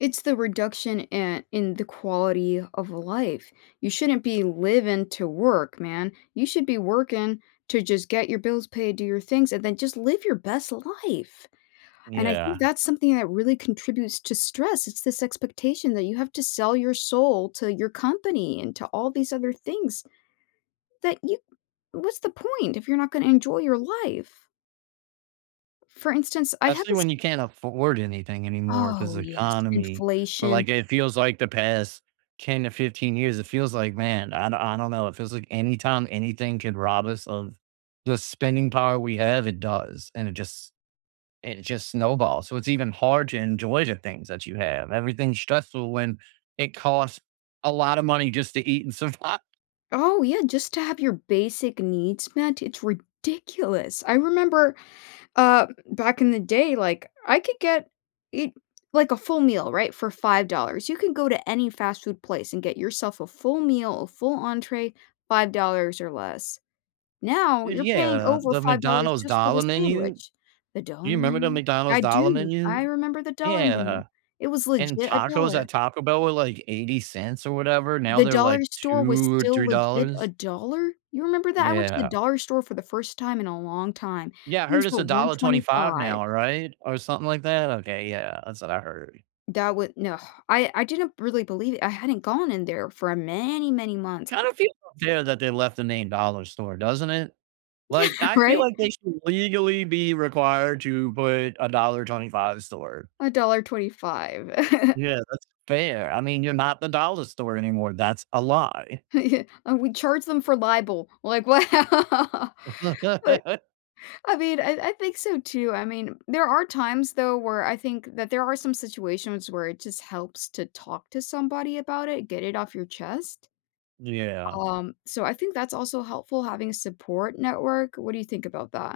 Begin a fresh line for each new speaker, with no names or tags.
It's the reduction, eh, in the quality of life. You shouldn't be living to work, man. You should be working to just get your bills paid, do your things, and then just live your best life, and I think
Yeah.
that's something that really contributes to stress, it's this expectation that you have to sell your soul to your company and to all these other things that you what's the point if you're not gonna enjoy your life? For instance, I have
Especially
this
when you can't afford anything anymore, 'cause
Oh,
the
yes,
economy, or
inflation.
like, it feels, like, the past 10 to 15 years, it feels like "Man, I I don't know.", it feels, like, anytime anything could rob us of the spending power we have, it does, and it just it just snowballs, so it's even hard to enjoy the things that you have, everything's stressful when it costs a lot of money just to eat and survive.
Oh, yeah, just to have your basic needs met, it's ridiculous. I remember, uh, m back in the day, like, I could get it like, a full meal, right, for $5. You can go to any fast food place and get yourself a full meal, a full entrée, $5 or less, now
Y
you're paying
yeah,
over
the
$5
McDonald's
just for the
dollar menu?
sandwich. The
You
dollar
remember the
menu? I
McDonald's dollar
do, I
menu?
remember the dollar menu,
Yeah,
it was
and
legit a
tacos at
dollar.
Taco Bell were, like, $0.80 or whatever, now
The
they're,
Dollar
like,
Store was
2,
still
three
legit a
dollars.
dollar? You remember that? I went to the
Yeah.
Dollar store for the first time in a long time,
Yeah, I
things
heard it's
were
a
one
dollar twenty-five
twenty-five.
now, right, or something like that. Okay, yeah, that's what I heard.
That would no, I I didn't really believe it. I hadn't gone in there for a many many months c
Kinda feels unfair that they left the name Dollar store, doesn't it,
Yeah,
like, I feel
right?
like they should legally be required to put a Dollar 25 store.
$1.25.
Yeah, that's unfair. I mean, you're not the Dollar store anymore, that's a lie.
And we charge them for libel, like, wow, but, I mean, I I think so too, I mean, there are times, though, where I think that there are some situations where it just helps to talk to somebody about it, get it off your chest,
Yeah.
um, so I think that's also helpful having a support network, what do you think about that?